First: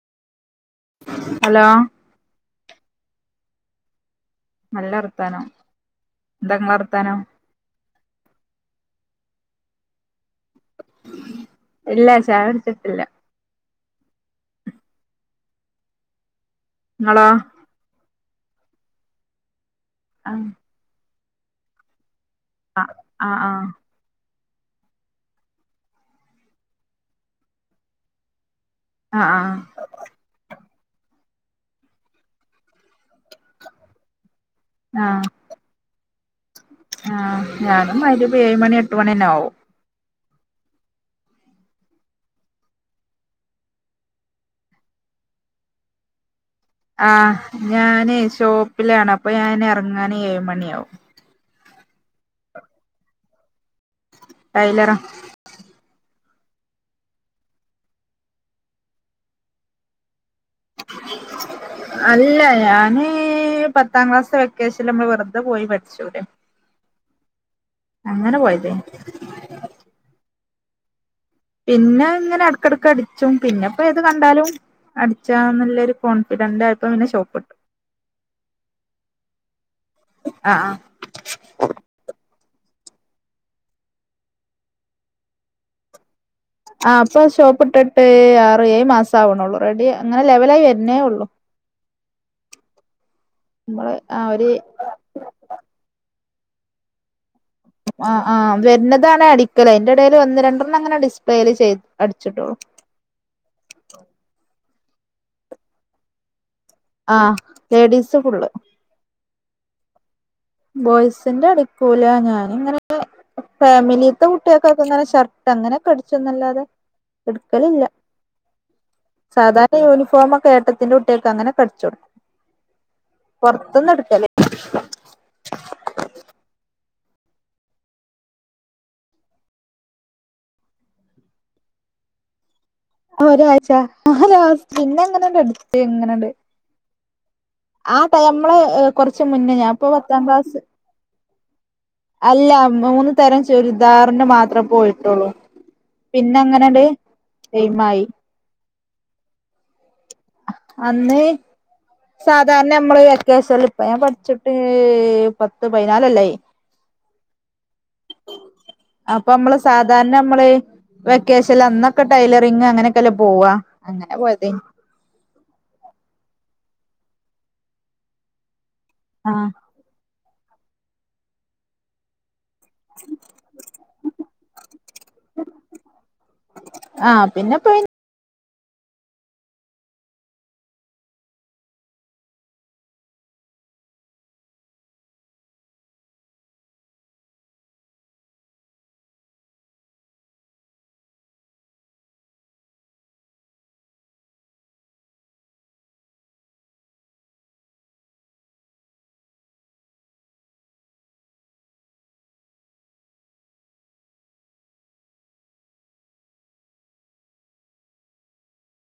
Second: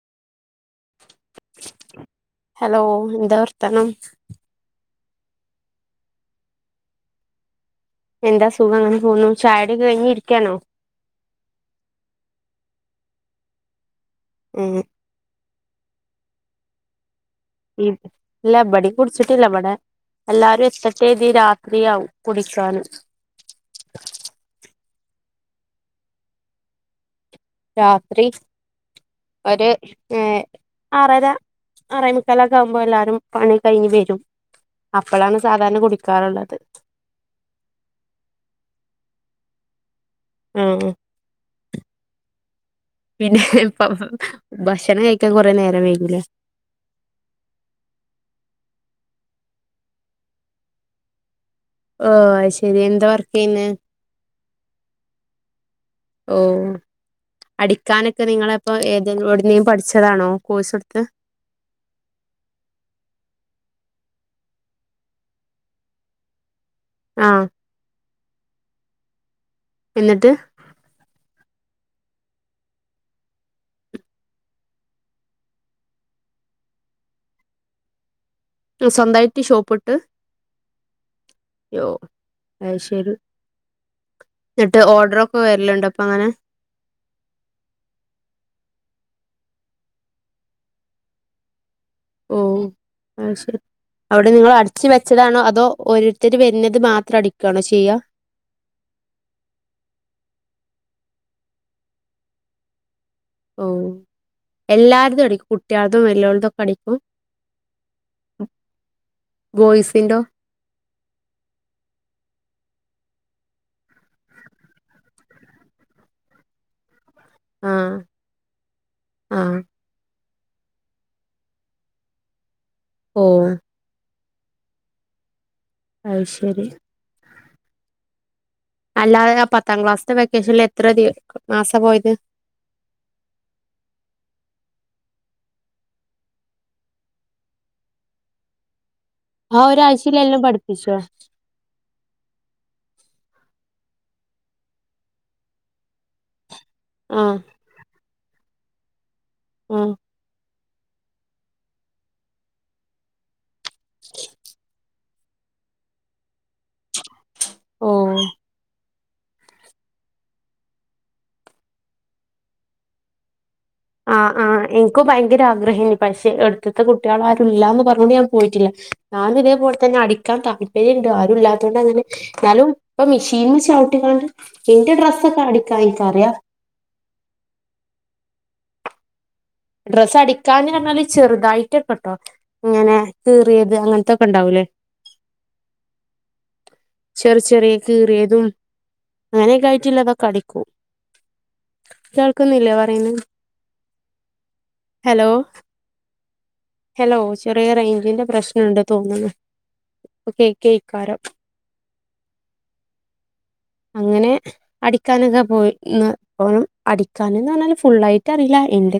Hello. Hello എന്താ വർത്താനം? നല്ല വർത്താനം എന്തങ്ങളെ വർത്താനം? എന്താ സുഖം അങ്ങനെ പോവ്ന്നു ചായുടി ഒക്കെ കഴിഞ്ഞിരിക്കാണോ? ഇല്ല ചായുട്ച്ചിട്ടില്ല. ഏഹ് ഇങ്ങളോ? ല്ല ഇബടി കുടിച്ചിട്ടില്ലവടെ ആ എല്ലാരും എത്തട്ടതി രാത്രിയാവും. കുടിക്കാന്. ആഹ് ആഹ് രാത്രി ആ ഒര് ഏഹ് ആറ് അര ആറെ മുക്കാലൊക്കെ ആമ്പോ എല്ലാരും പണി കഴിഞ്ഞ് വെരും അപ്പളാണ് സാധാരണ കുടിക്കാറ്ള്ളത്. ആഹ് ഞാനും മൈരിബ് ഏഴ് മണി എട്ട് മണി ന്നെ ആവും. ആഹ് പിന്നെ ഇപ്പ ഭക്ഷണം കയ്ക്കാ കൊറെേ നേരം വേയ്കീലേ? ആഹ് ഞാന് ഷോപ്പിലാണ് അപ്പൊ ഞാൻ എറങ്ങാന് ഏഴ് മണി ആവു. ഓ അഹ് ശെരി എന്താ വർക്ക് യ്യ്ന്നെ? ടൈലറ. ഓ അടിക്കാനൊക്കെ നിങ്ങള പ്പോ ഏത് എടുന്നേ പഠിച്ചതാണോ കോഴ്സ് എടുത്ത്? അല്ല ഞാന് ഈ പത്താം ക്ലാസ് വെക്കേഷല്ല് അമ്മള് വെറ്തെ പോയി പഠിചുലേ ആഹ് അങ്ങനെ പോയതേനി. എന്നിട്ട്? പിന്നെ ഇങ്ങനെ എടക്കടക്ക് അടിച്ചും പിന്നെപ്പോ ഏത് കണ്ടാലും അടിച്ചാ ന്ന്ല്ലൊരു കോൺഫിഡന്റ് ആയപ്പ പിന്നെ ഷോപ്പ്‌ട്ടു. സ്വന്തയിട്ട് ഷോപ്പ്‌ട്ട്? ആ ആ യോ അയ്ശെരി എന്ന്ട്ട് ഓഡ്ര ഒക്കെ വെര്ല്ണ്ടോ ഇപ്പ അങ്ങനെ? ആഹ് അപ്പൊ ഷോപ്പ് ഇട്ട്ട്ട് ആറ് എഴ് മാസം ആവണോള്ളൂ റെഡി അങ്ങനെ ലെവല ആയി വെരന്നേ ഉള്ളു. ഓ അഹ് ശെരി നമ്മള് ആ അവ്ടെ ഒരു നിങ്ങള് അടിച്ച് വെ ച്ചതാണോ അതോ ഓരോര്ത്തര് വെര്ന്നത് മാത്രം അടിക്കണോ ചെയ്യ? ആഹ് ആഹ് വെര്താണ് അടിക്കല് അയ്ന്റെ എടെല് ഒന്ന് രണ്ടെണ്ണം ഇങ്ങനെ ഡിസ്പ്ലേല് ചെയ് അടിച്ചിടോള്ളൂ. ഓ എല്ലാര്തു അടിക് കുട്ട്യേൾതു വെല്ല്യോതു ഒക്കെ അട ആഹ് ലേഡീസ് ഫുള്ള് ബോയ്സിന്റോ ബോയ്സിന്റെ അടുക്കൂല ഞാൻ ഇങ്ങനെ ഫാമിലിത്തെ കുട്ടിയൊക്ക് ഒക്കെ ഇങ്ങനെ ഷർട്ട് അങ്ങനെയൊക്കെ അടിച്ചുന്നല്ലാതെ ആ എടുക്കല്ലില്ല ആ സാധാരണ യൂണിഫോമ് ഒക്കെ ഏട്ട ന്റെ കുട്ടിക്കൾക്ക് അങ്ങനെ ഒക്ക അടിച്ചോ കോടുക്കും ഓ പൊറത്തിന്ന് എടു അത് ശരി അല്ലാതെ ആഹ് പത്താം ക്ലാസ്സത്തെ വെക്കേഷനിൽ എത്ര ദി മാസപോയത് ആഹ് ഒരാഴ്ച്ച ആണോ പിന്നെ എങ്ങനെയണ്ട് എങ്ങനെയണ്ട് ആഹ് ടൈമ് നമ്മളള് കൊറച്ച മുന്നേ ആ ഞാനപ്പൊ പത്താം ഒരാഴ്ചയിലെല്ലാം ക്ലാസ് [unintelligible] അല്ല മൂന്ന് തരം ചുരിദാറിന്റെ മാത്രമേ പോയിട്ടുള്ളൂ പിന്നെ അങ്ങനണ്ട് ആഹ് സേമായി ആഹ് അന്ന് സാധാരണ നമ്മള് വെക്കേഷനിൽ ഇപ്പ ഞൻ പഠിച്ചിട്ട് പത്ത് പതിനാല്ല് കൊല്ലമായി ഓഹ് അപ്പൊ നമ്മള് സാധാരണ നമ്മള് വെക്കേഷല്ല് അന്നൊക്കെ ടൈലറിങ് അങ്ങനെക്കെല്ലാ പോവാ അങ്ങനെ ആഹ് പോയത് ആഹ് എങ് ക്ക് ഭയങ്കര ആഗ്രഹയിന്നു പക്ഷെ എടുത്തത്തെ കുട്ടികളൾ ആരുല്ല എന്ന് പറഞ്ഞോണ്ട് ഞാൻ പോയിട്ടില്ല ആ ഞാൻ ഇതേ പോലെ തന്നെ അടിക്കാൻ താല്പര്യവുണ്ട് ആരും ഇല്ലാത്തൊണ്ട് അങ്ങനെ എന്നാലും ഇപ്പ മെഷീനി ചുവുട്ട് ങ്ങാണ്ട് എന്റെ ഡ്രസ് ഒക്കെ അടിക്കാ എനിക്കറിയാം ആഹ് പിന്നെ പോയ് ഡ്രസ്സ് അടിക്കാഞ്ഞ് പറഞ്ഞാല് ചെറുതായിട്ടൊക്കെ കേട്ടോ ഇങ്ങനെ കീറിയത് അങ്ങനത്തൊക്കെ ഉണ്ടാവൂലേ ചെറ് ചെറിയ കീറിയതും അങ്ങനെയൊക്കെ ആയിട്ടുള്ളതൊക്കെ അടിക്കും കേൾക്കുന്നില്ലേ പറയുന്നേ ഹലോ ഹലോ ചെറിയ റേഞ്ചിന്റെ പ്രശ്നുണ്ട് തോന്നുന്നു ഇപ്പ കേക്കായ് ക്കാരം അങ്ങനെ അടിക്കാനൊക്കെ പോയിന്ന് പോലും അടിക്കാൻന്ന് പറഞ്ഞാല് ഫുള്ളായിട്ട് അറിയില്ല എന്റെ